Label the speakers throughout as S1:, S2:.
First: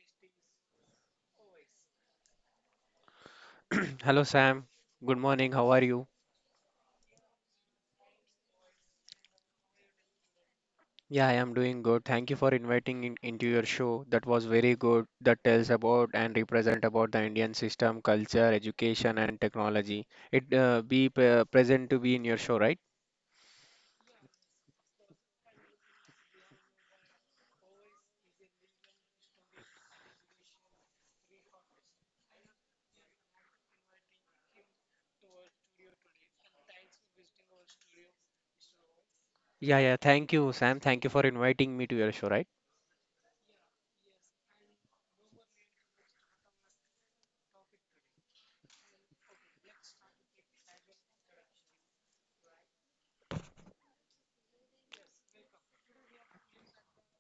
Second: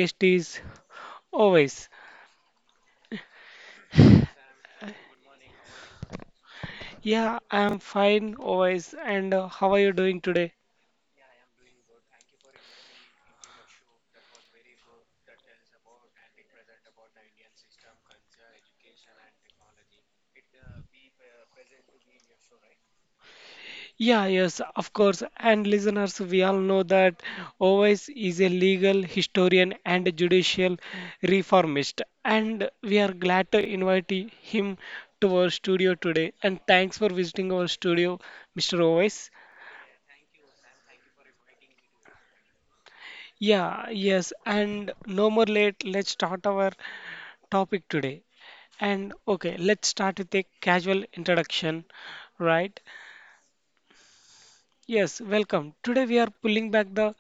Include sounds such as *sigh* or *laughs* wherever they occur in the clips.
S1: guest is Always.
S2: *clears throat* Hello, Sam. Good morning. How are you?
S1: Yeah, I'm fine, Always. And how are you doing today?
S2: Yeah, I am doing good. Thank you for inviting in, into your show. That was very good. That tells about and represent about the Indian system, culture, education, and technology. It be present to be in your show, right?
S1: Yeah, yes, of course. And listeners, we all know that OS is a legal historian and judicial reformist. And we are glad to invite him to our studio today. And thanks for visiting our studio, Mr. OS.
S2: Yeah, yeah. Thank you, Sam. Thank you for inviting me to your show, right?
S1: Yeah, yes. And no more late, let's start our topic today. And okay, let's start with a casual introduction, right? Yes, welcome. Today we are pulling back the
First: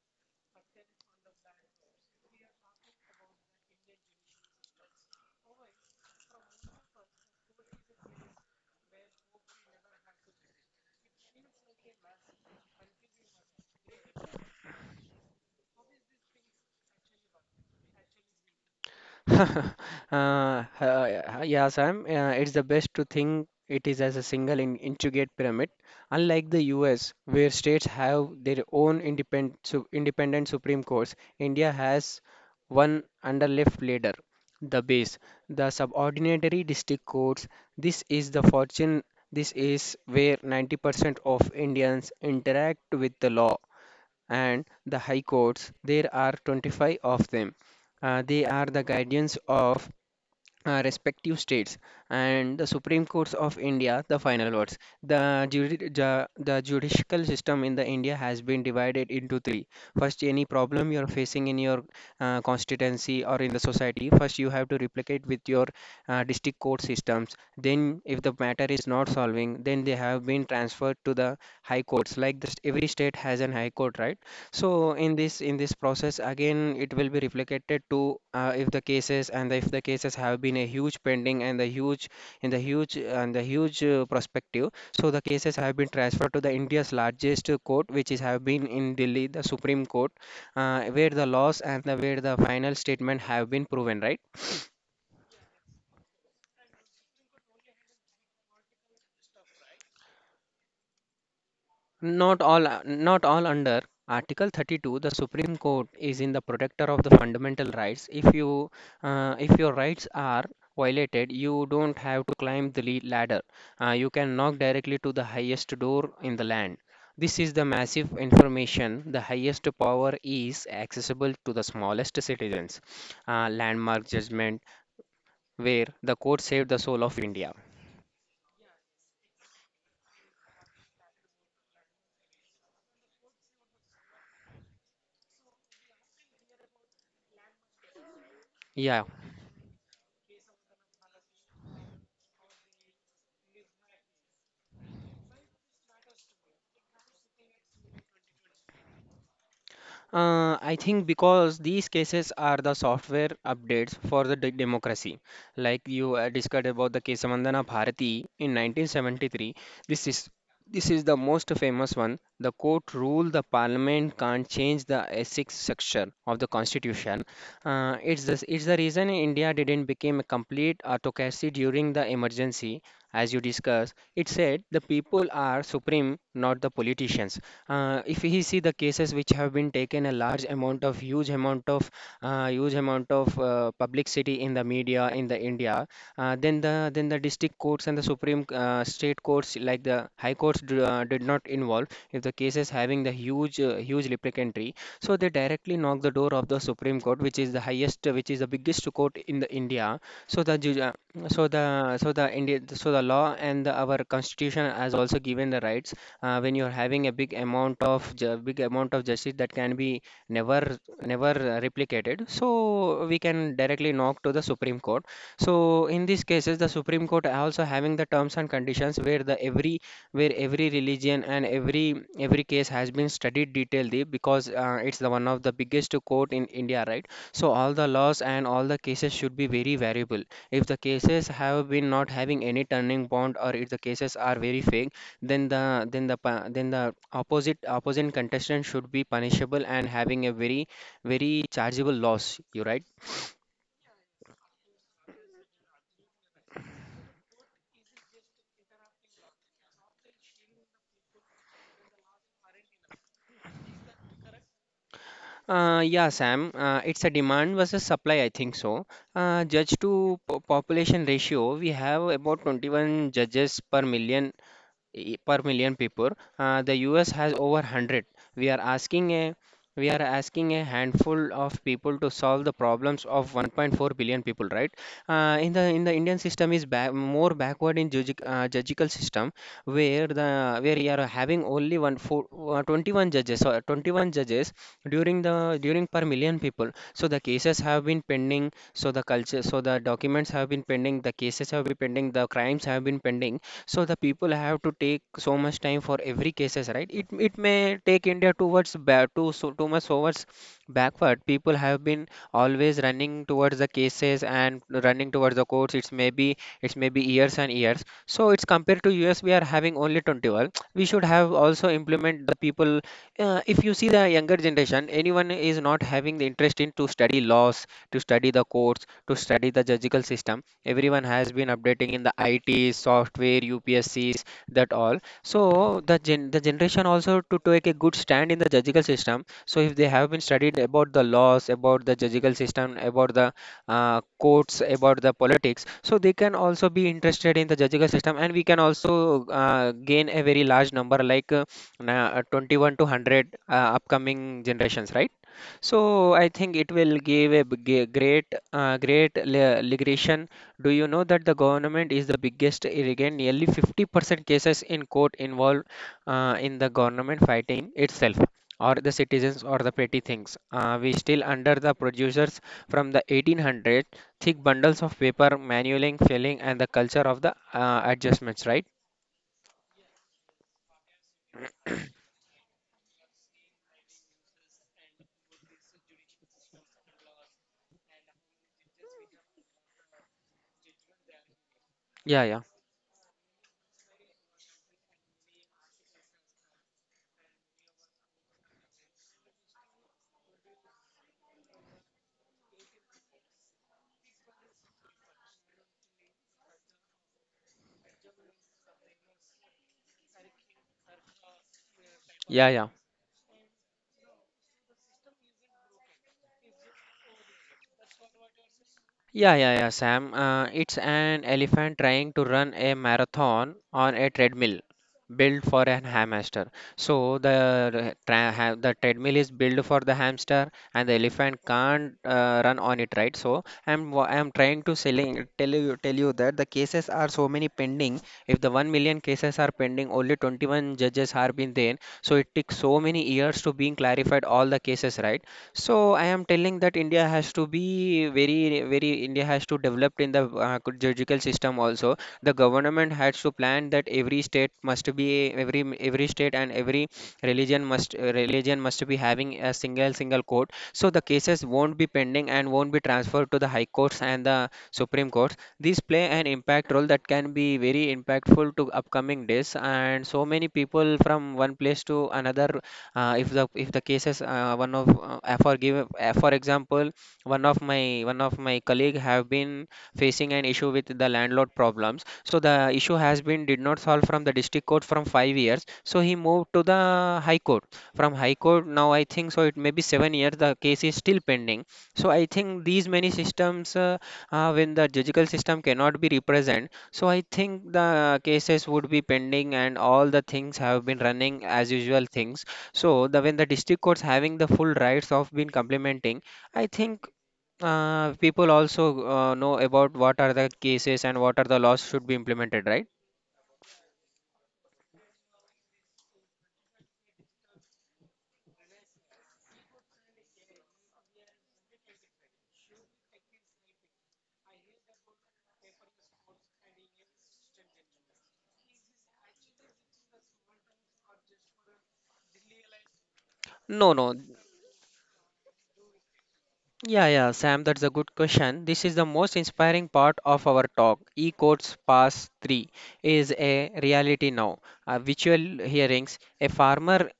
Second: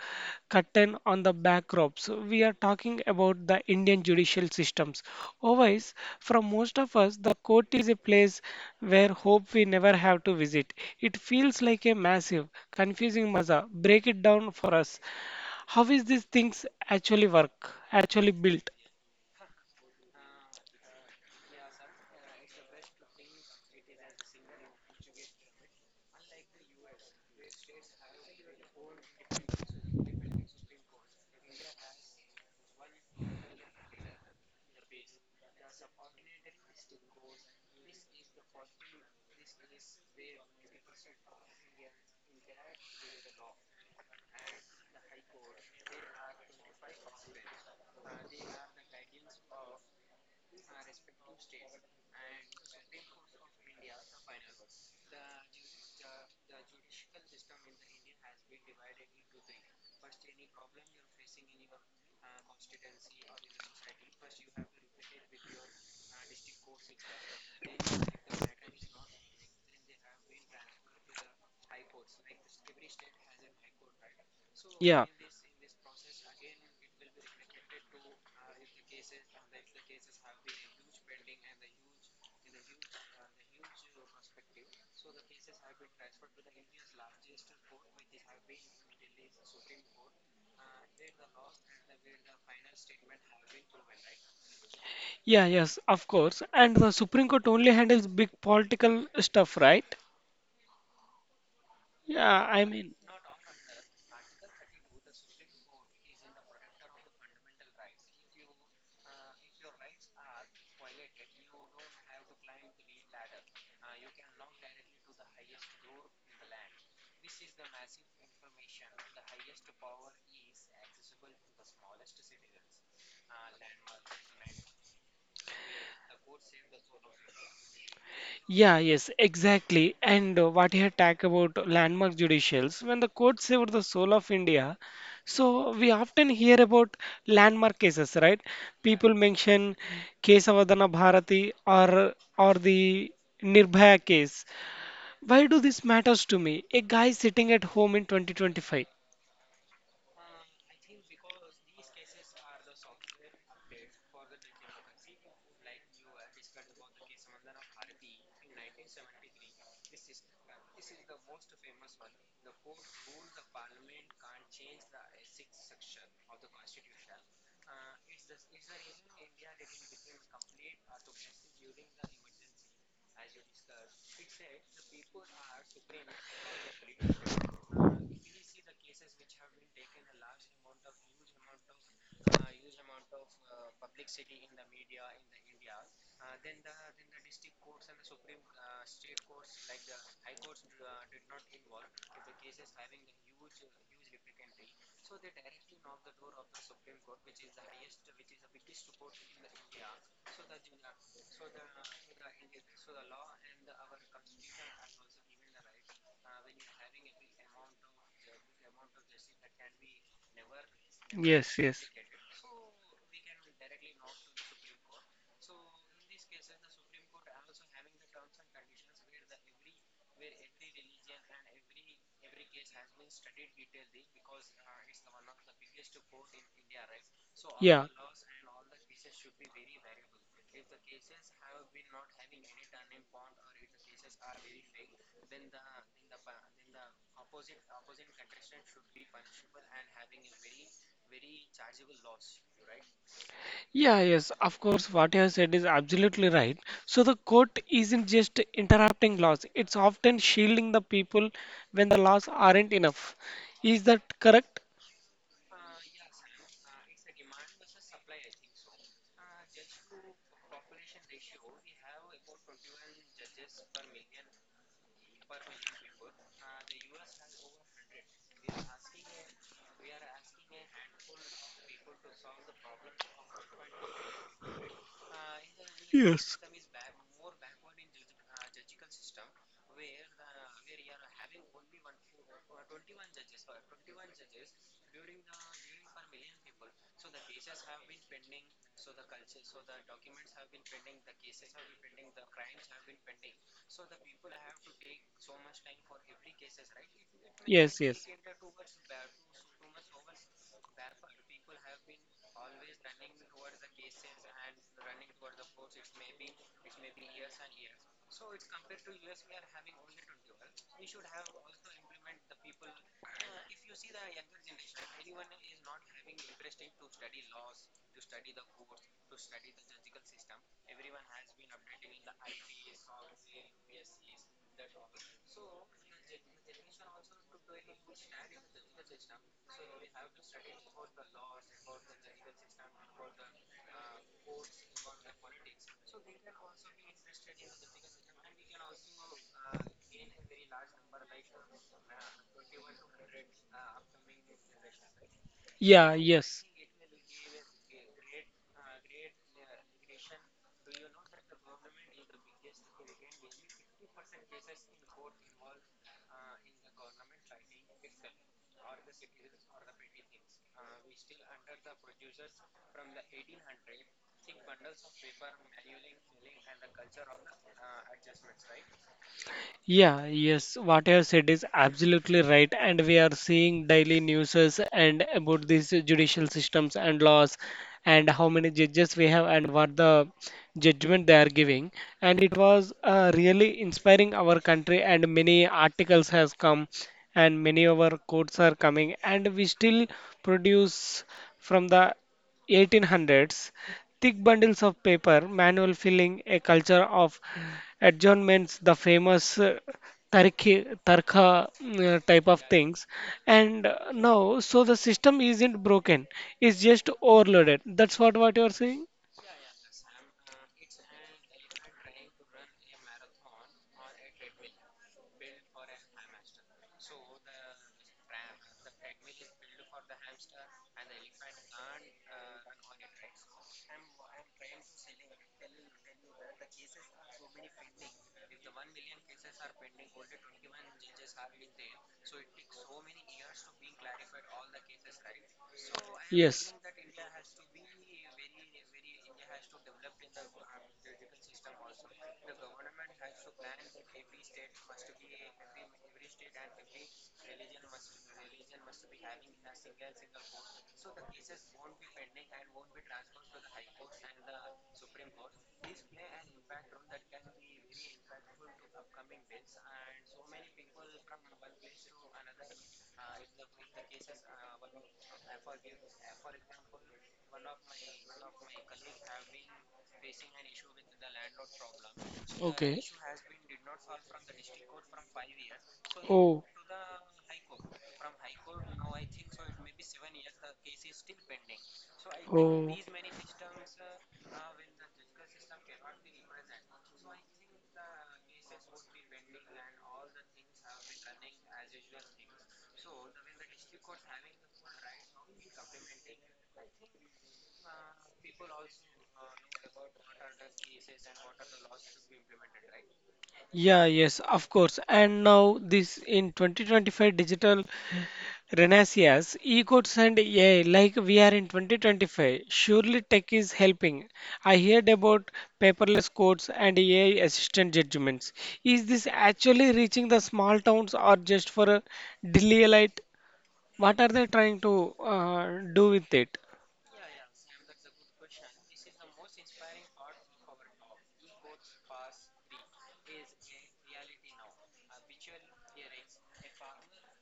S1: curtain on the backdrops. We are talking about the Indian judicial systems. Always, for most of us, the court is a place where hope we never have to visit. It feels like a massive, confusing maza. Break it down for us. How is these things actually work, actually built?
S2: *laughs* Uh, yes, Sam. It's the best to think it is as a single in intricate pyramid, unlike the U.S., where states have their own independent su independent Supreme Courts. India has one underleft ladder, the base, the subordinatory district courts. This is the fortune. This is where 90% of Indians interact with the law and the high courts. There are 25 of them. They are the guardians of respective states and the Supreme Courts of India, the final words. The judicial system in the India has been divided into three. First, any problem you're facing in your constituency or in the society, first you have to replicate with your district court systems. Then, if the matter is not solving, then they have been transferred to the high courts. Like this, every state has an high court, right? So
S1: Yeah,
S2: in this process again it will be reflected to, if the cases and if the cases have been a huge pending and the huge in the huge perspective, so the cases have been transferred to the India's largest court, which is have been in Delhi, the Supreme Court, where the laws and the where the final statement have been proven right.
S1: yeah, yes, of course. And the Supreme Court only handles big political stuff, right? Yeah,
S2: Not
S1: I
S2: all,
S1: mean,
S2: not all under Article 32, the Supreme Court is in the protector of the fundamental rights. If you, if your rights are violated, you don't have to climb the ladder. You can knock directly to the highest door in the land. This is the massive information. The highest power is accessible to the smallest citizens. Landmark judgment where the court saved the soul of India.
S1: yeah, yes, exactly. And what you had talked about landmark judicials, when the court saved the soul of India, so we often hear about landmark cases, right?
S2: Yeah,
S1: People mention Kesavadana Bharati or the Nirbhaya case. Why do this matters to me? A guy sitting at home in 2025.
S2: I think because these cases are the software updates for the democracy. Like you discussed about the case Mandana Bharati in 1973. This is this is the most famous one. The court ruled the parliament can't change the ethics section of the constitution. It's the reason India didn't become a complete autocracy during the emergency. As you discussed, it said the people are supreme, not the politicians. If we see the cases which have been taken a large amount of huge amount of publicity in the media in the india, then the district courts and the supreme state courts like the high courts did not involve. If the case is having the huge huge replicatory, so they directly knock the door of the supreme court, which is the highest, which is the biggest court in the india. So the ju- uh, so the so the india, so the law and the, our constitution has also given the rights. When you're having a big amount of big amount of justice that can be never never replicated, so we can directly knock to the supreme court. So in these cases, the supreme court also having the terms and conditions where the every where every religion and every case has been studied detailedly, because it's the one of the biggest court in india, right? So all
S1: Yeah.
S2: the laws and all the cases should be very variable. If the cases have been not having any turning point, or if the cases are very fake, then the opposite contestant should be punishable and having a very, very chargeable loss you right.
S1: Yeah, yes, of course, what you have said is absolutely right. So the court isn't just interrupting laws, it's often shielding the people when the laws aren't enough. Is that correct?
S2: Yeah, Sam. It's a demand versus supply, I think so. Judge to population ratio, we have about 21 judges per million, per million people. The US has over 100. We are asking a we are asking a handful of people to solve the problems of 1.4 billion people, right? In the Indian
S1: Yes.
S2: system is back, more backward in judicial judicial system, where the where you are having only 1 4, 21 judges or 21 judges during the during per million people. So the cases have been pending. So the culture, so the documents have been pending. The cases have been pending. The crimes have been pending. So the people have to take so much time for every cases, right? It may
S1: Yes, yes.
S2: take india towards back to so too much towards backward. People have been always running towards the cases and running towards the courts. It's maybe years and years, so it's compared to us. We are having only 21, we should have also implement the people. If you see the younger generation, anyone is not having the interest in to study laws, to study the courts, to study the judicial system. Everyone has been updating in the IT, software, UPSCs, that all. So the generation also to take a good stand in the judicial system. So if they have been studied about the laws, about the judicial system, about the courts, about the politics, so they can also be interested in the judicial system, and we can also gain a very large number, like 21 to 100 upcoming generations, right?
S1: Yeah,
S2: So I
S1: yes.
S2: think it will give a great, great liberation. Do you know that the government is the biggest irrigant? Nearly 50% cases in court involve in the government fighting itself, or the citizens, or the petty things. We still under the producers from the 1800s, thick bundles of paper, manualing, filling, and the culture of the adjustments, right?
S1: Yeah, yes, what you have said is absolutely right, and we are seeing daily news and about these judicial systems and laws, and how many judges we have, and what the judgment they are giving. And
S2: Yeah,
S1: it
S2: yeah,
S1: was really inspiring our country, and many articles has come, and many of our courts are coming, and we still produce from the 1800s thick bundles of paper, manual filling, a culture of adjournments, the famous tarki, tarka type of
S2: yeah, yeah.
S1: things. And now, so the system isn't broken, it's just overloaded. That's what you're saying?
S2: Yeah, yeah, yeah, Sam. It's an elephant trying to run a marathon on a treadmill built for an hamster. So the treadmill is built for the hamster, and the elephant can't run on it, right? So I'm trying to selling tell you that the cases are so many pending. If the 1 million cases are pending, only 21 judges have been there. So it took so many years to being clarified all the cases, right? So I am telling that India has to be very, very, India has to develop in the judicial system also. The government has to plan that every state must be every state and every religion must be having a single court. So the cases won't be pending and won't be transferred to the high courts and the supreme courts. These play an impact role that can be very impactful to upcoming days and so many people from one place to another. Uh, if the cases one of for give For example, one of my colleague have been facing an issue with the landlord problems. So the issue has been did not solve from the district court from 5 years, so he moved to the high court. From high court, now I think, so it may be 7 years, the case is still pending. So I think these many systems, when the judicial system cannot be represent, so I think the cases would be pending and all the things have been running as usual things. So the when the district courts having the full rights of been complementing, I think people also know about what are the cases and what are the laws should be implemented, right?
S1: Yeah, yes, of course. And now this in 2025 digital renaissance, e-codes and AI, like we are in 2025, surely tech is helping. I heard about paperless codes and AI assistant judgments. Is this actually reaching the small towns or just for a daily?
S2: No,
S1: What are
S2: no.
S1: they trying to do with it?
S2: Yeah, yeah, Sam, that's a good question. This is the most inspiring part of our talk. E-Courts Pass 3 is a reality now. Virtual hearings.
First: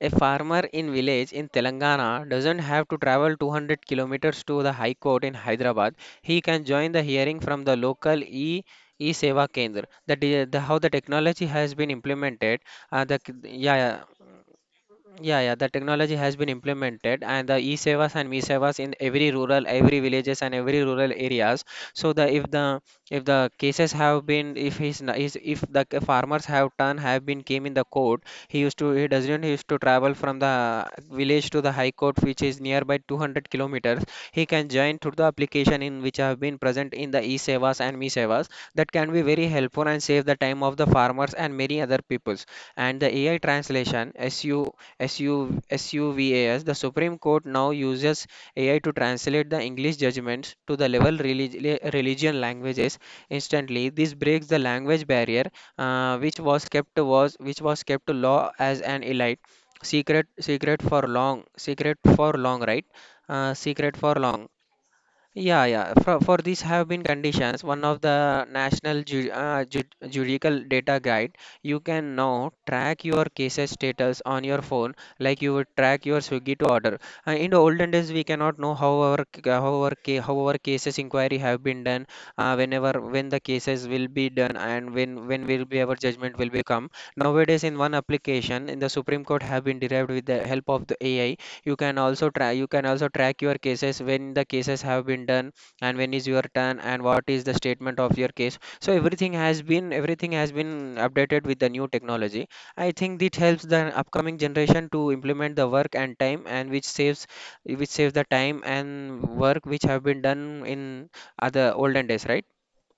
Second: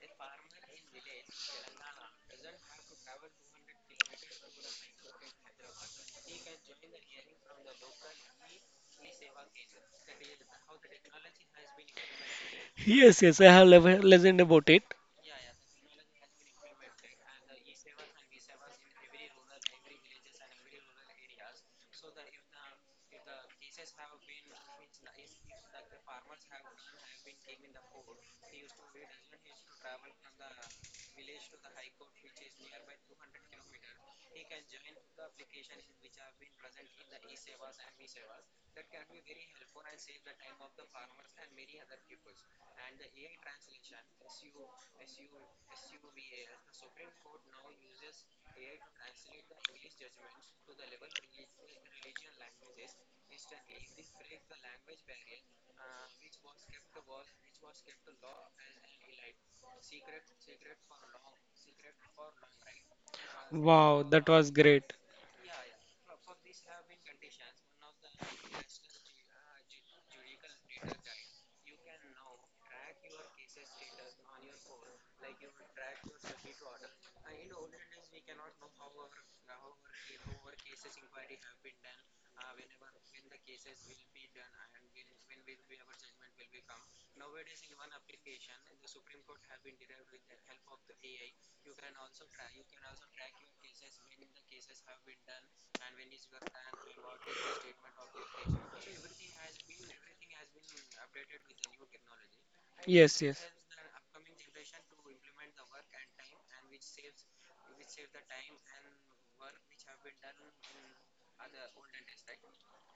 S2: A farmer in village in Telangana doesn't have to travel 200 kilometers to the High Court in Hyderabad. He can join the hearing from the local e Seva Kendra. The, de- the How the technology has been implemented.
S1: Yes, yes, I have
S2: Yeah, yeah,
S1: listened about it.
S2: yeah, yeah, the technology has been implemented and the e-sevas and me-sevas in every rural, every villages and every rural areas. So the if the cases have been, if his n- is if the c- farmers have done have been came in the court, he doesn't used to travel from the village to the high court, which is nearby 200 kilometers. He can join through the application in which have been present in the e-sevas and me-sevas. That can be very helpful and save the time of the farmers and many other peoples. And the AI translation, as you SUVAS, the Supreme Court now uses AI to translate the English judgments to the religion languages instantly. This breaks the language barrier, which was kept to law as an elite secret secret for long right secret
S1: Wow,
S2: for
S1: that
S2: long.
S1: was great.
S2: Yeah, yeah, for these have been conditions. One of the national ju ju judicial data guide, you can now track your cases status on your phone, like you would track your Swiggy to order. In the olden days, we cannot know how our c- how our ca how our cases inquiry have been done, when the cases will be done and when will be our judgment will be come. Nowadays, in one application, in the Supreme Court have been derived with the help of the AI, you can also track your cases when the cases have been done and when is your turn and what is the statement of your case. So everything has been updated with the new technology. I think
S1: Yes,
S2: this
S1: yes.
S2: helps the upcoming generation to implement the work and time and which saves the time and work which have been done in other olden days, right?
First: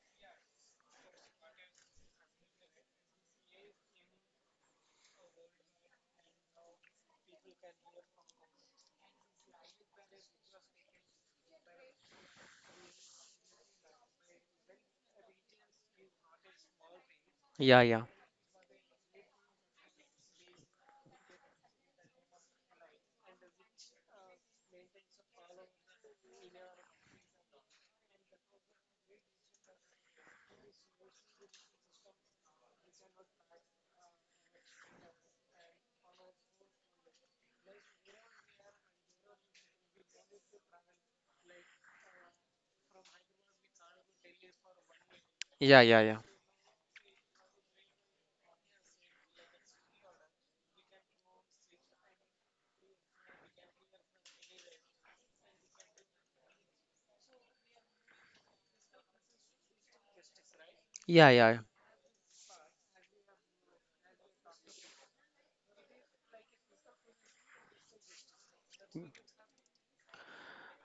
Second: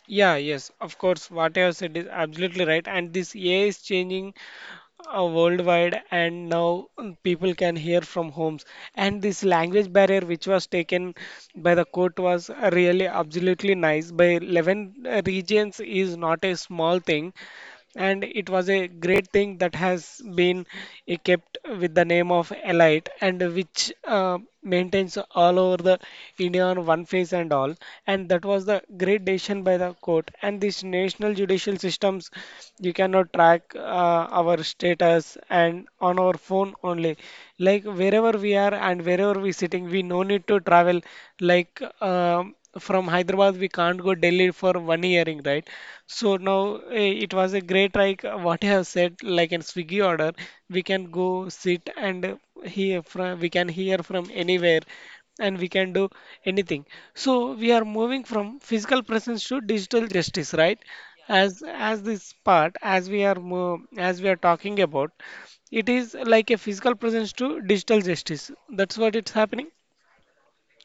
S1: Yeah, yes, of course. What I have said is absolutely right. And this AI is changing worldwide, and now people can hear from homes. And this language barrier, which was taken by the court, was really absolutely nice. By 11 regions is not a small thing.
S2: yeah yeah
S1: And it was a great thing that has been kept with the name of Elite, and which maintains all over the India on one face and all. And that was the great decision by the court. And these national judicial systems, you cannot track our status and on our phone only, like wherever we are and wherever we sitting, we no need to travel, like from Hyderabad we can't go Delhi for one hearing, right?
S2: Yeah, yeah, yeah.
S1: So now it was a great, like what I have said, like in Swiggy order, we can go sit and hear from we can hear from anywhere, and we can do anything. So we are moving from physical presence to digital justice, right?
S2: yeah yeah
S1: As this part, as we are talking about, it is like a physical presence to digital justice. That's what it's happening.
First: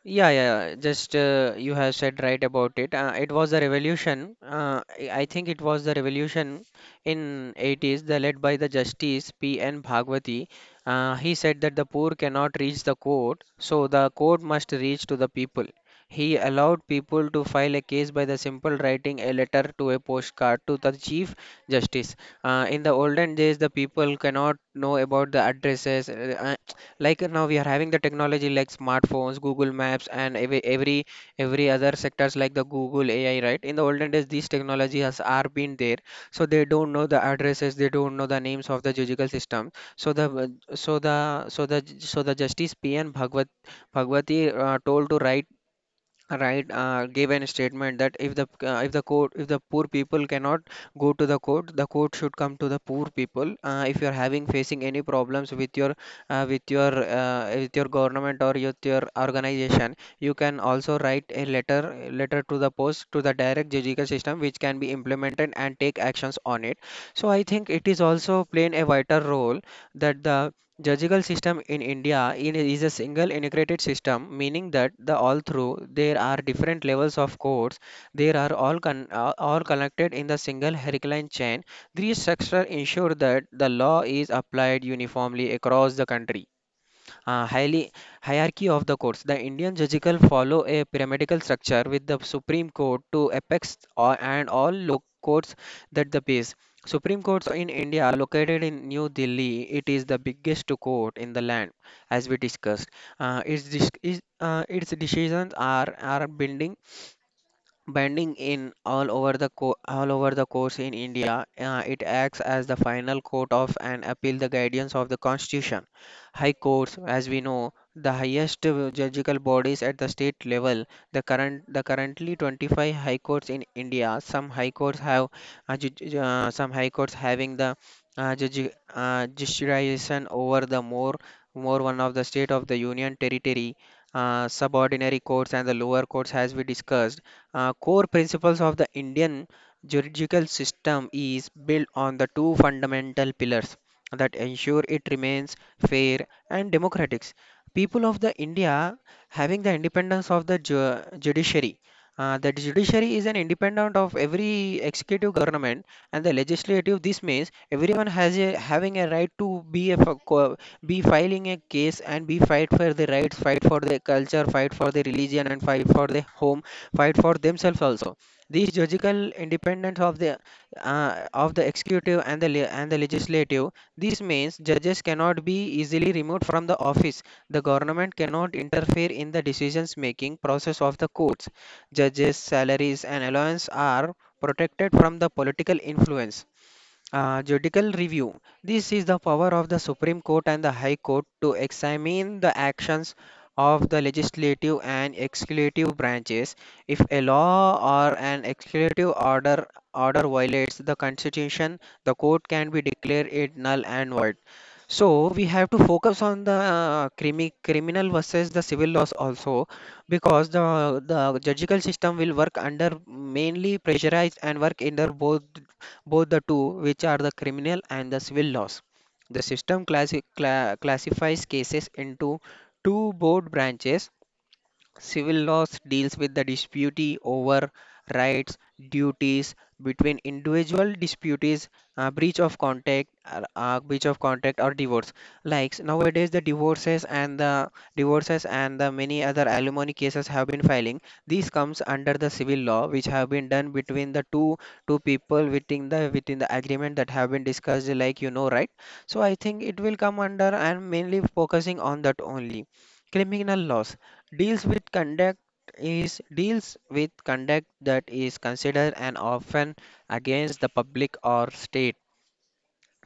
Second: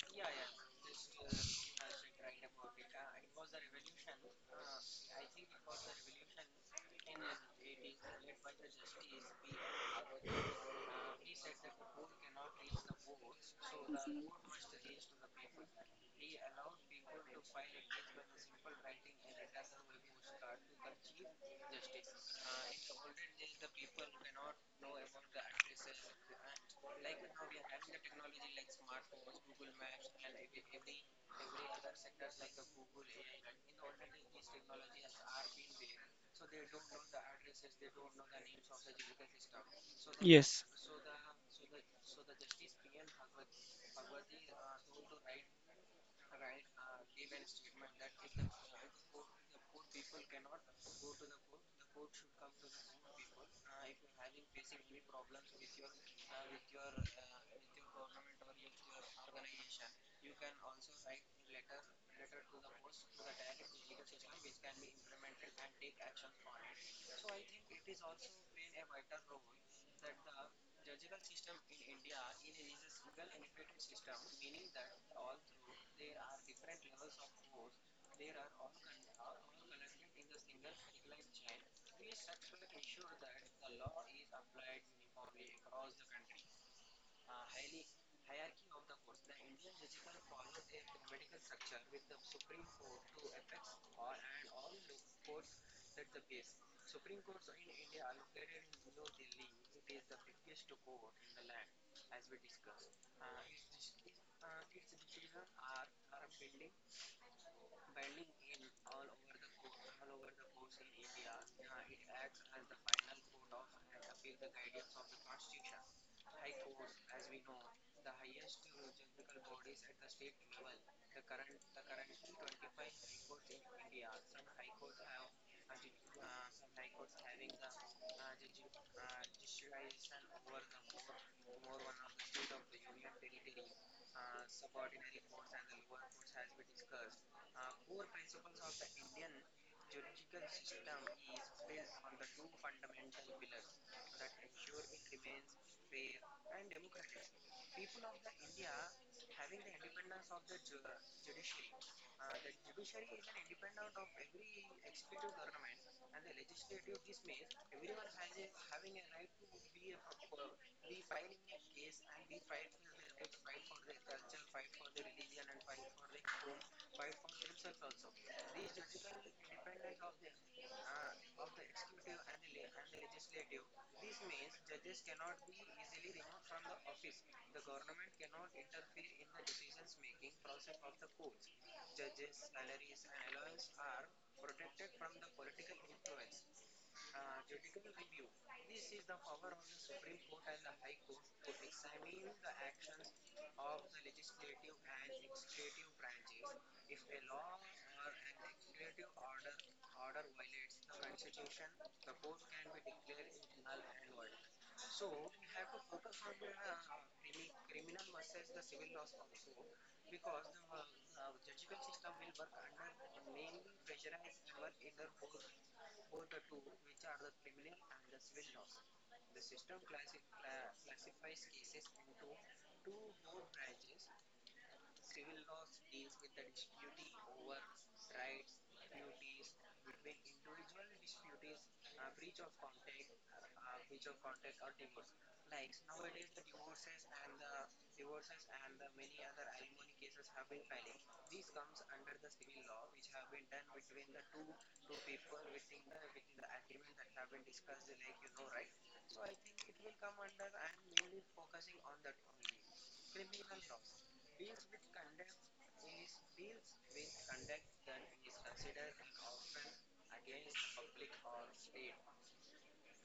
S2: Yeah, yeah, yeah, just you have said right about it. It was the revolution. I think it was the revolution in 80s, the led by the Justice P. N. Bhagwati. He said that the poor cannot reach the court, so the court must reach to the people. He allowed people to file a case by the simple writing a letter to a postcard to the Chief Justice. In the olden days, the people cannot know about the addresses. Now we are having the technology like smartphones, google maps and every other sectors like the google ai, right? In the olden days these technology has are been there, so they don't know the addresses, they don't know the names of the judicial system. So the
S1: Yes,
S2: so the so the so the justice pn bhagwat bhagwati told to write right gave an statement that if the court, if the poor people cannot go to the court, the court should come to the poor people. Uh, if you are having facing any problems with your with your with your government or with your organization, you can also write a letter letter to the post to the direct judicial system which can be implemented and take actions on it. So I think it is also playing a vital role. That the judicial system in India is a single integrated system, meaning that the all through there are different levels of courts. They are all connected in the single hurricane chain. This structure ensure that the law is applied uniformly across the country. Highly Hierarchy of the courts. The Indian judicial follow a pyramidal structure with the Supreme Court to apex or, and all local courts that the base. Supreme Courts in India located in New Delhi. It is the biggest court in the land, as we discussed. Its decisions are binding bending in all over the all over the course in India. It acts as the final court of an appeal, the guardians of the constitution. High courts, as we know, the highest judicial bodies at the state level. The currently 25 high courts in India. Some high courts having the jurisdiction over the more one of the state of the union territory. Subordinary courts and the lower courts, as we discussed. Core principles of the Indian juridical system is built on the two fundamental pillars that ensure it remains fair and democratic. People of the India having the independence of the judiciary. The judiciary is an independent of every executive government and the legislative. This means everyone has a having a right to be filing a case and be fight for the rights, fight for the culture, fight for the religion, and fight for the home fight for themselves also. This judicial independence of the executive and the legislative. This means judges cannot be easily removed from the office. The government cannot interfere in the decisions making process of the courts. Judges' salaries and allowance are protected from the political influence. Judicial review. This is the power of the Supreme Court and the High Court to examine the actions of the legislative and executive branches. If a law or an executive order violates the Constitution, the court can be declared it null and void. So we have to focus on the criminal versus the civil laws also, because the judicial system will work under mainly pressurized and work under both the two which are the criminal and the civil laws. The system classifies cases into two broad branches. Civil laws deals with the dispute over rights, duties between individual disputes, breach of contract or divorce. Like nowadays, the divorces and the many other alimony cases have been filing. These comes under the civil law, which have been done between the two people within the agreement that have been discussed, like you know, right? So I think it will come under and mainly focusing on that only. Criminal laws. Deals with conduct Deals with conduct that is considered and often against the public or state,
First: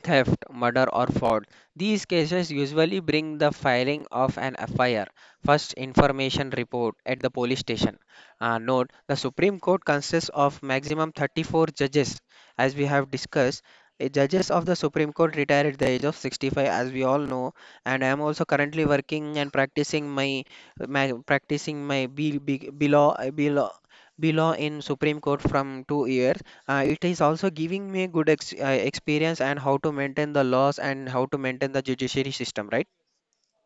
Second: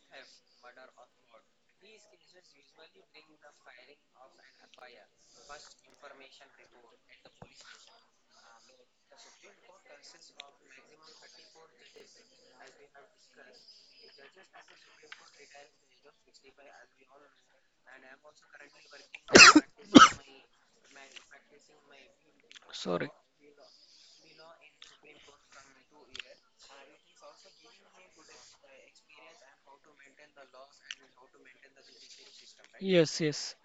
S2: theft, murder, or fraud. These cases usually bring the filing of an FIR, first information report, at the police station. Note the Supreme Court consists of maximum 34 judges, as we have discussed. The judges of the Supreme Court retire at the age of 65, as we all know, and I am also currently working and practicing my B
S1: sorry. What?
S2: law in Supreme Court from 2 years. It is also giving me a good ex experience and how to maintain the laws and how to maintain the judiciary system, right?
S1: Yes, yes.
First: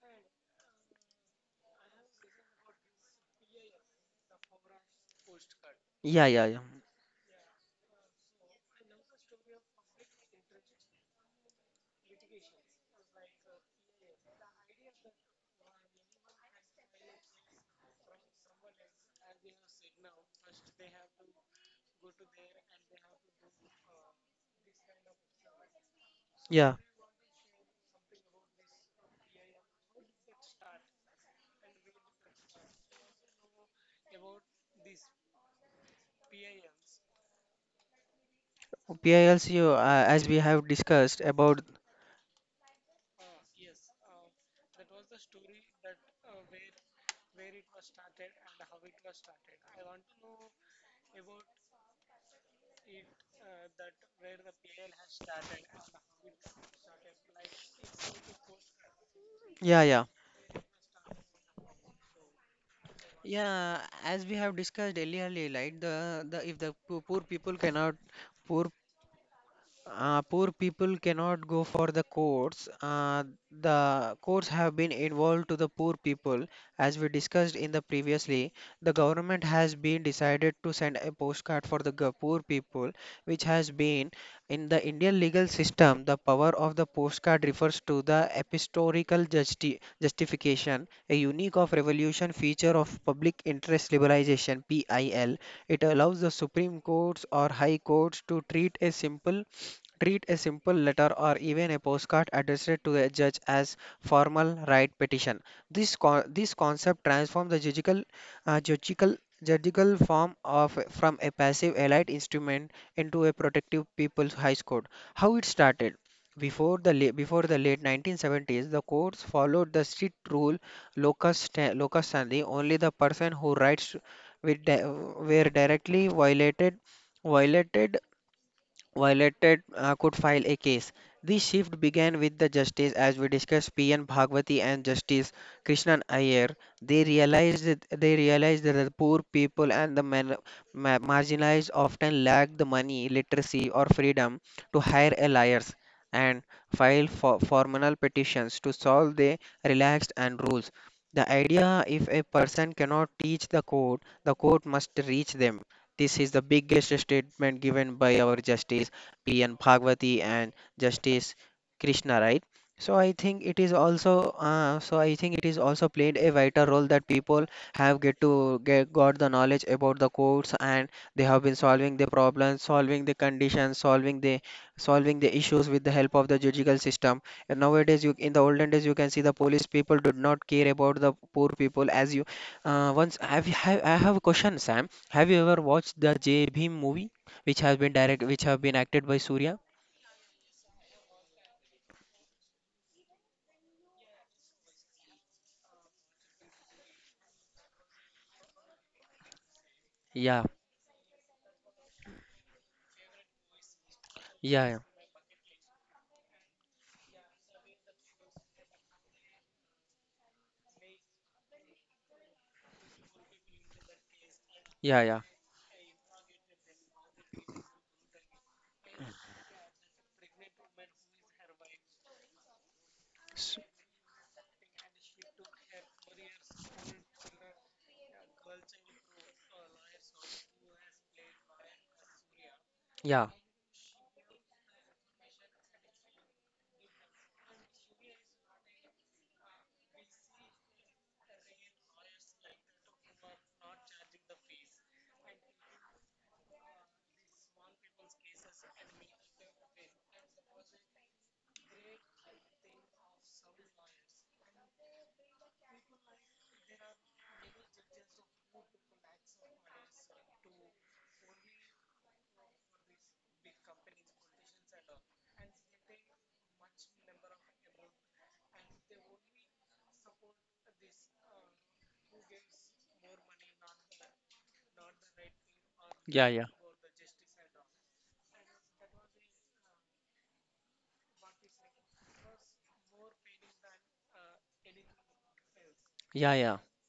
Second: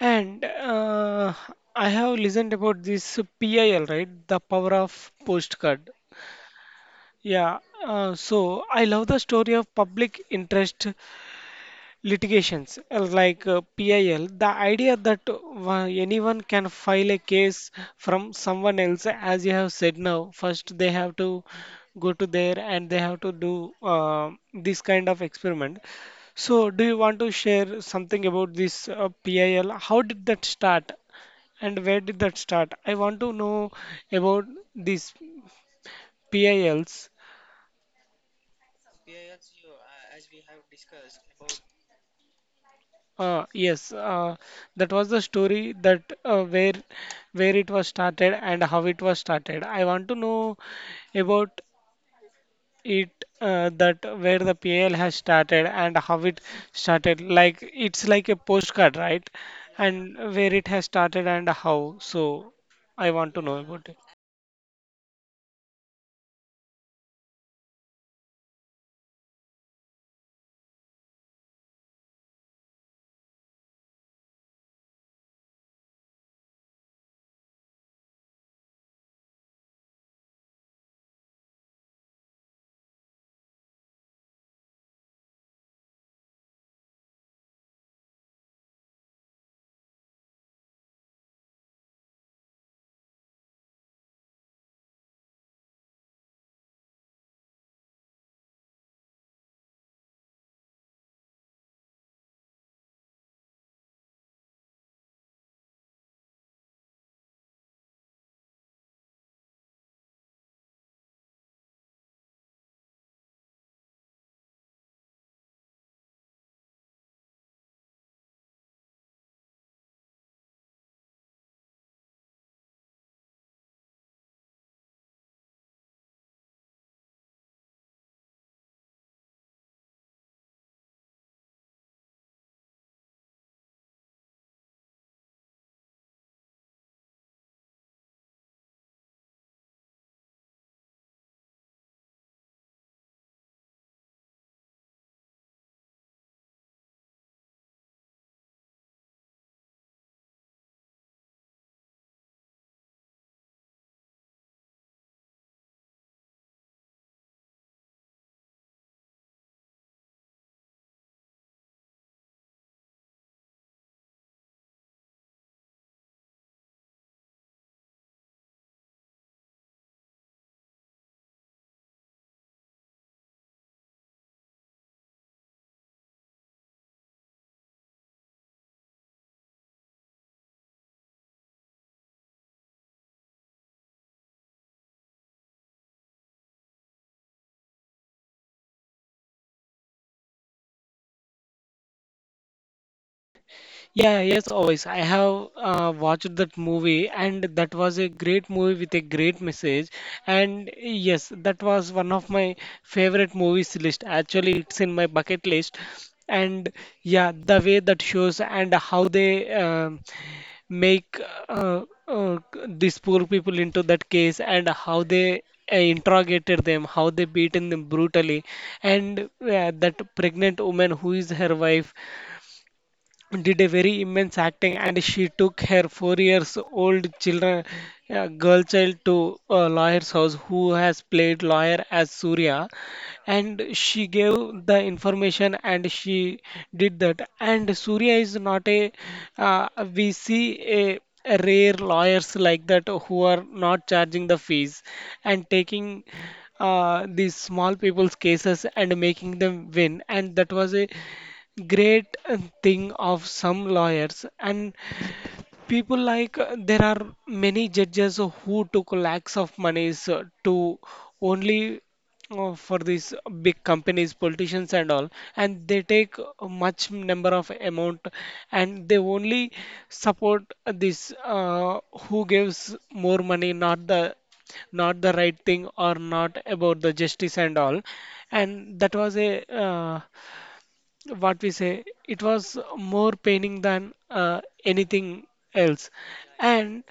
S1: And I have listened about this PIL, right? The power of postcard.
S2: Yeah, yeah, yeah.
S1: Yeah. So I love the story of public interest litigations, like PIL, the idea that anyone can file a case from someone else. As you have said now, first they have to go to there and they have to do this kind of experiment. So,
S2: Yeah.
S1: do you want to share something about this PIL? How did that start and where did that start? I want to know about these PILs.
S2: PILCU, as we have discussed about,
S1: Yes, that was the story that where it was started and how it was started. I want to know about it, that where the PL has started and how it started. Like it's like a postcard, right?
S2: yeah, yeah.
S1: And where it has started and how. So I want to know
S2: Yeah,
S1: about it.
S2: as we have discussed earlier, like the if the poor people cannot, poor poor people cannot go for the courts. The courts have been involved to the poor people, as we discussed in the previously. The government has been decided to send a postcard for the poor people, which has been in the Indian legal system. The power of the postcard refers to the epistolical justification, a unique of revolution feature of public interest liberalization (PIL). It allows the Supreme Courts or High Courts to treat a simple letter or even a postcard addressed to a judge as formal right petition. This concept transforms the judicial uh, judicial judicial form of from a passive elite instrument into a protective people's high court. How it started? Before the late 1970s, the courts followed the strict rule locus standi. Only the person who writes with were directly violated violated could file a case. This shift began with the justice, as we discussed, P.N. Bhagwati and Justice Krishnan Iyer. They realized that the poor people and the marginalized often lack the money, literacy, or freedom to hire a lawyers and file for formal petitions to solve the relaxed and rules. The idea if a person cannot teach the court must reach them. This is the biggest statement given by our Justice P.N. Bhagwati and Justice Krishna, right? So I think it is also played a vital role that people have get to get got the knowledge about the courts and they have been solving the problems, solving the conditions, solving the issues with the help of the judicial system. And nowadays, you in the olden days you can see the police people did not care about the poor people as you. Once have I have a question, Sam. Have you ever watched the J Bhim movie, which has been direct, which have been acted by Surya?
S1: Yeah, yes, always. I have watched that movie, and that was a great movie with a great message.
S2: Yeah,
S1: And yes, that was one of my favorite movies list. Actually,
S2: yeah,
S1: it's
S2: yeah,
S1: in my bucket list. And yeah, the way that shows and how they make uh, uh, these poor people into that case, and
S2: yeah,
S1: how
S2: yeah,
S1: they interrogated them, how they beaten them brutally, and that pregnant woman who is her wife,
S2: S-
S1: did a very immense acting. And she took her 4 years old children, girl child, to a lawyer's house who has played lawyer as Surya.
S2: yeah,
S1: And she gave the information and she did that. And Surya is not a uh, we see a rare lawyers like that who are not charging the fees and taking these small people's cases and making them win. And that was a great thing of some lawyers. And people, like, there are many judges who took lakhs of monies, to only, for these big companies, politicians and all. And they take a much number of amount, and they only support this, who gives more money, not the right thing, or
S2: yeah,
S1: not
S2: yeah,
S1: about the justice and all. And that was a uh, what we say, it was more paining than anything else.
S2: yeah, yeah.
S1: And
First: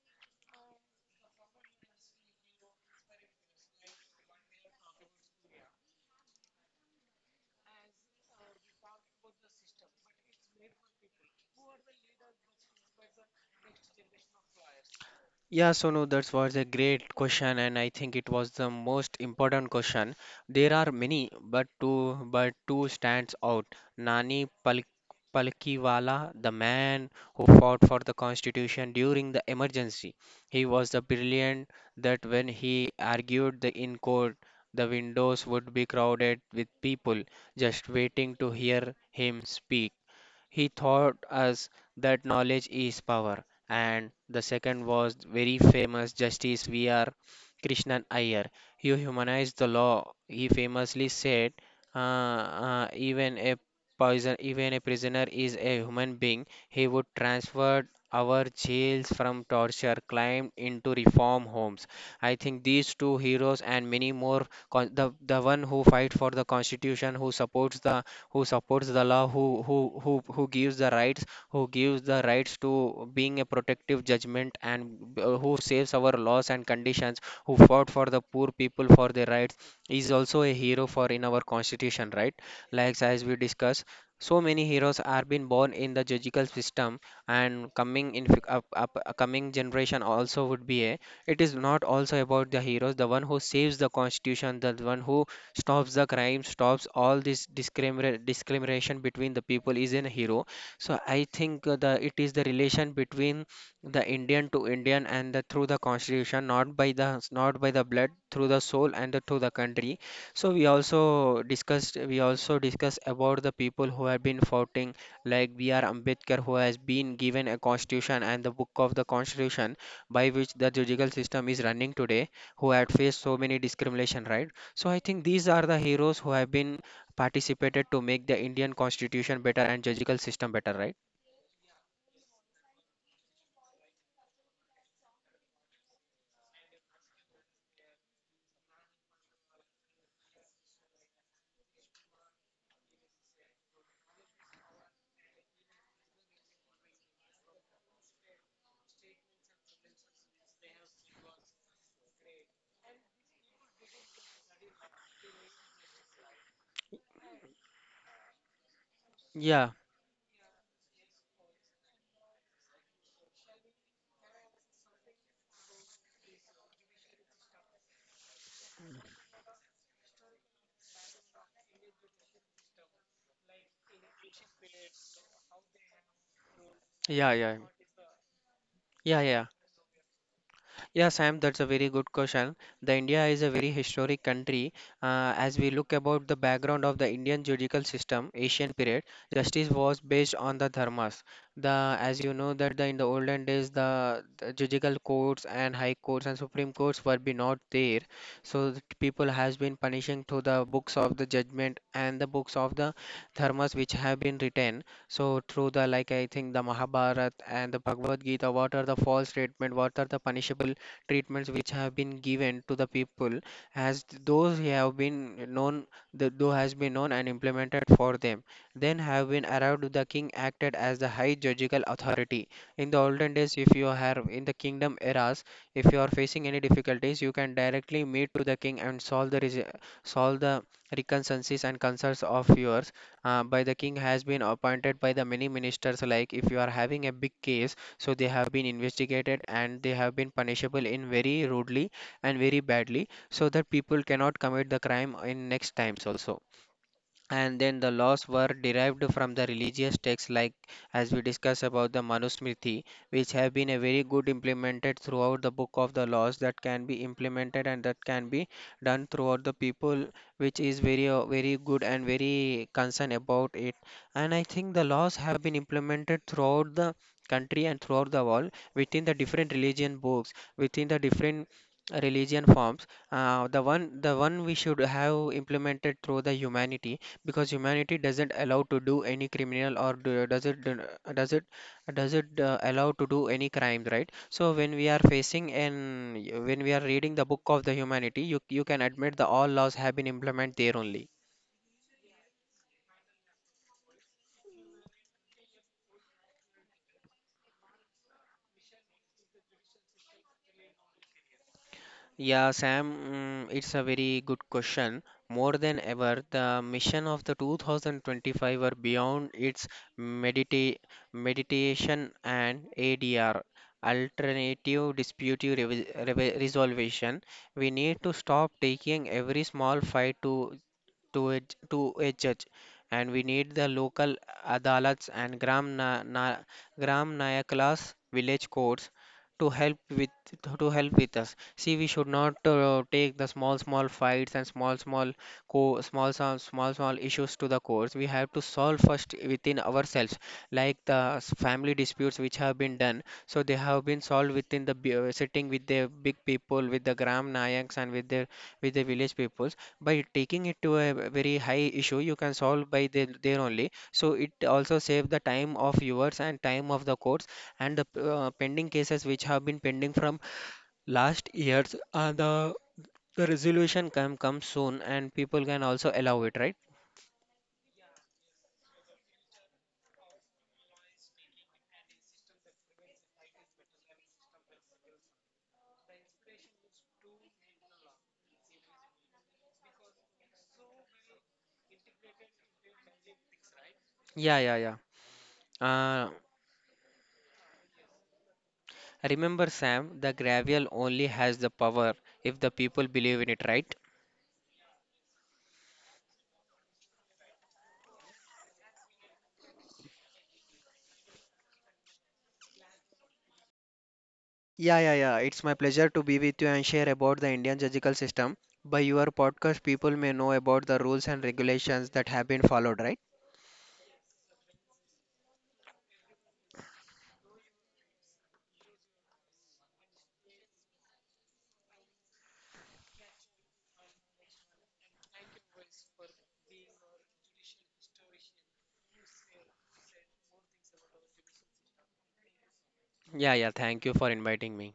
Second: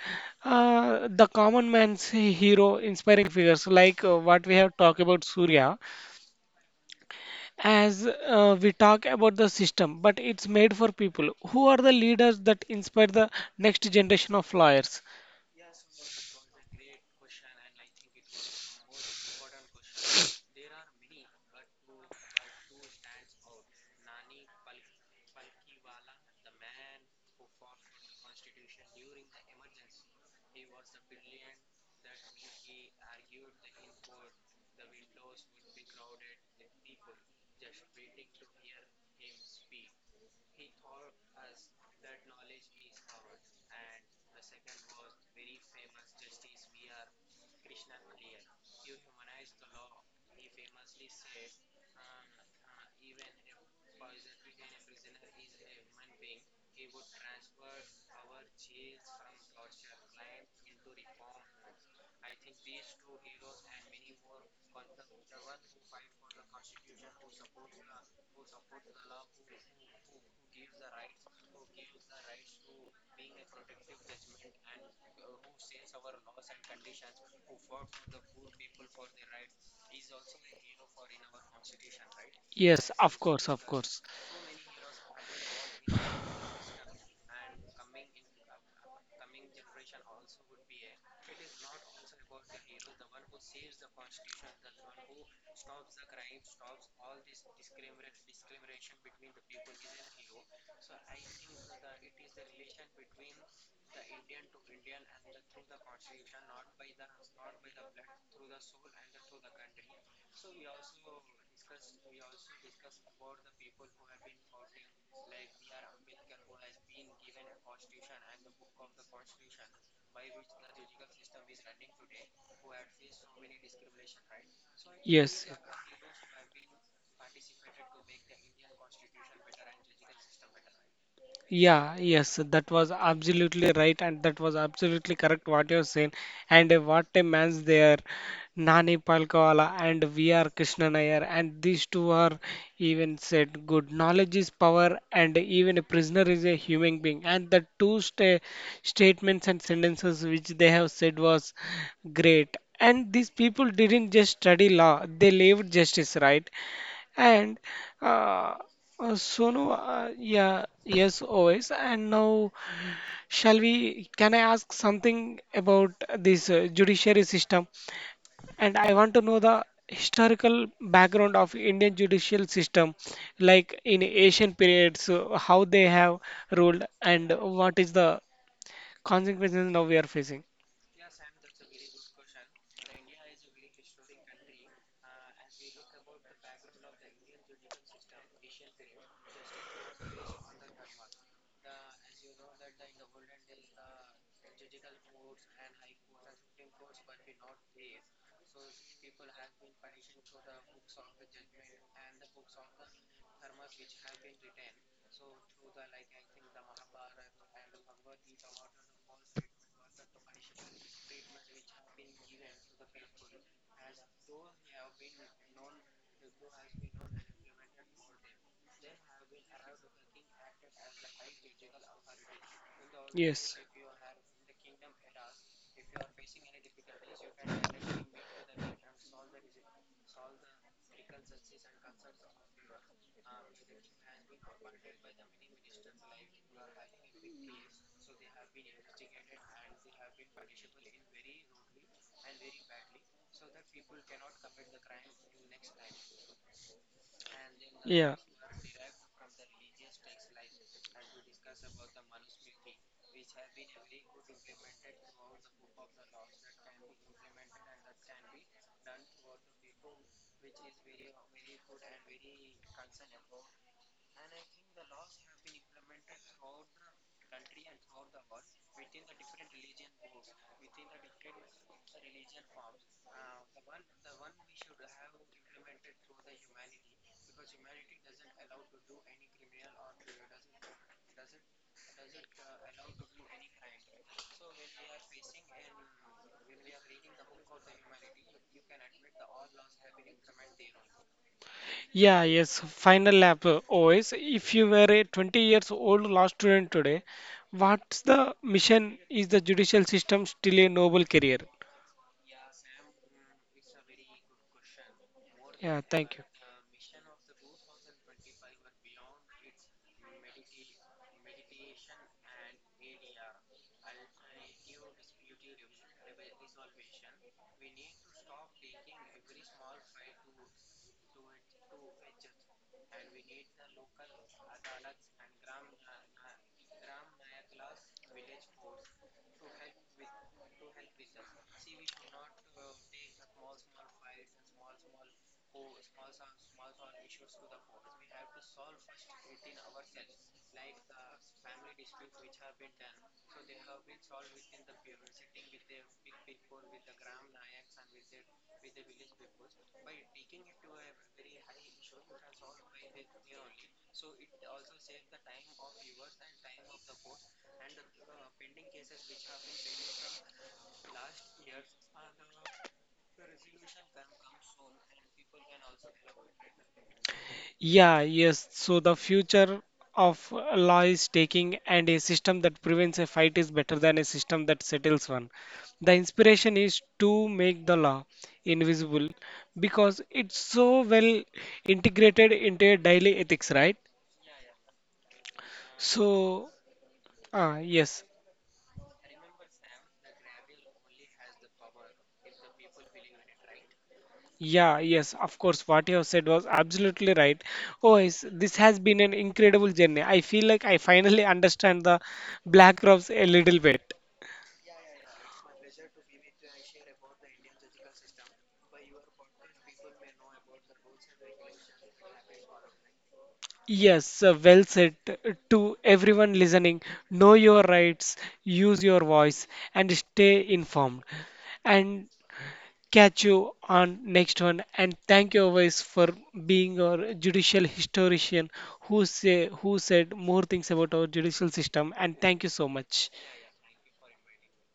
S1: the common man's hero, inspiring figures like, what we have talked about, Surya. As we talk about the system, but it's made for people. Who are the leaders that inspire the next generation of lawyers?
S2: Yeah, Sonu, that was a great question, and I think it was the most important question. There are many, but two stands out. Nani Pal Palkiwala, the man who fought for the constitution during the emergency. He was the brilliant that when he argued the in court, the windows would be crowded with people just waiting to hear him speak. He taught us that knowledge is power. And the second was very famous Justice V.R. Krishnan Iyer. You humanize the law. He famously said, even a poison, even a prisoner is a human being. He would transfer our jails from torture, climbed into reform homes. I think these two heroes and many more, the one who fight for the constitution, who supports the law, who gives the rights, who gives the rights to being a protective judgment, and who saves our laws and conditions, who fought for the poor people for their rights, is also a hero for in our constitution, right?
S1: Yes,
S2: Like
S1: of
S2: as we
S1: course, of
S2: discuss.
S1: course.
S2: So many heroes are been born in the judicial system, and coming in coming generation also would be a. It is not also about the heroes, the one who saves the constitution, the one who stops the crime stops all this discrimination between the people is in a hero. So I think the it is the relation between the Indian to Indian and through the constitution, not by the blood, through the soul and through the country. We also discussed about the people who have been fighting, like BR Ambedkar, who has been given a constitution and the book of the constitution by which the judicial system is running today, who had faced so many discrimination, right? So I think
S1: Yes.
S2: these are the heroes who have been participated to make the Indian constitution better and judicial system better, right?
S1: Yeah, yes, that was absolutely right, and that was absolutely correct what you have saying. And what a man's there, Nani Palkawala and V.R. Krishnan Iyer, and these two are even said good. Knowledge is power, and even a prisoner is a human being. And the two statements and sentences which they have said was great. And these people didn't just study law, they lived justice, right? And uh, Sonu,
S2: Yeah,
S1: yeah, yes, always. And now, shall we? Can I ask something about this judiciary system? And I want to know the historical background of Indian judicial system, like in Asian periods, how they have ruled, and
S2: yeah, yeah,
S1: what is the
S2: yeah, yeah.
S1: consequences now we are facing.
S2: Yeah, Sam, that's a very good question. The India is a very historic country. As we look about the background of the Indian judicial system, Asian period, justice was based on the dharmas. The as you know that in the olden days the judicial courts and high courts and supreme courts were be not there. So the people has been punishing through the books of the judgment and the books of the dharmas which have been written. So through the like I think the Mahabharata and the Bhagavad Gita, what are the false statement, what are the punishable treatments which have been given to the people as those have been known, the those has been known and implemented for them. Then have been arrived the king acted as the high judicial authority in the olden
S1: Yes.
S2: days. If you have in the kingdom eras, if you are facing any difficulties, you can directly meet to the king and solve the solve the reconciliations and concerns of yours. By the king has been appointed by the many ministers. Like if you are having a big case, so they have been investigated and they have been punishable in very rudely and very badly, so that people cannot commit the crime in next times also. And then the
S1: Yeah.
S2: laws were derived from the religious texts, like as we discussed about the manusmriti, which have been a very good implemented throughout the book of the laws that can be implemented and that can be done throughout the people, which is very very good and very concerned about it. And I think the laws have been implemented throughout the country and throughout the world within the different religion books, within the different religion forms. The one we should have implemented through the humanity, because humanity doesn't allow to do any criminal or does it does it allow to do any crimes, right? So when we are facing and when we are reading the book of the humanity, you can admit the all laws have been implemented there only.
S1: Yeah, yes, final lap, OS. If you were a 20 years old law student today, what's the mission? Is the judicial system still a noble career?
S2: Yeah, Sam, mm, it's a very good question. More
S1: Yeah,
S2: than
S1: thank you.
S2: ever, the mission of the 2025 were beyond its medita meditation and ADR, alternative dispute resolution. We need to stop taking every small fight to a to a judge, and we need the local adalats and gram nayaklas village courts to help with to help with us. See, we should not take the small small fights and small small small small issues to the courts. We have to solve first within ourselves, like the family disputes which have been done. So they have been solved within the sitting with the big people, with the gram nayaks and with their with the village peoples. By taking it to a very high issue, you can solve by there only. So it also save the time of viewers and time of the courts. And the pending cases which have been pending from last years, the resolution can come soon and people can also allow it, right?
S1: Yeah, yes. So the future of law is taking, and a system that prevents a fight is better than a system that settles one. The inspiration is to make the law invisible because it's so well integrated into your daily ethics, right?
S2: Yeah, yeah, yeah. uh,
S1: So, yes.
S2: remember Sam, the gravel only has the power if the people believe in it, right?
S1: Yeah, yes, of course. What you have said was absolutely right. Oh, yes, this has been an incredible journey. I feel like I finally *laughs* understand the Black Robes a little bit.
S2: Yeah, yeah, yeah. It's my pleasure to be with you and share about the Indian judicial system. By your podcast, people may know about the rules and regulations that have been followed, right?
S1: Yes, well said. To everyone listening, know your rights, use your voice, and stay informed. And catch you on next one. And thank you, always, for being our judicial historian, who said more things about our judicial system. And thank you so much.
S2: Yeah, yeah, thank you for inviting me.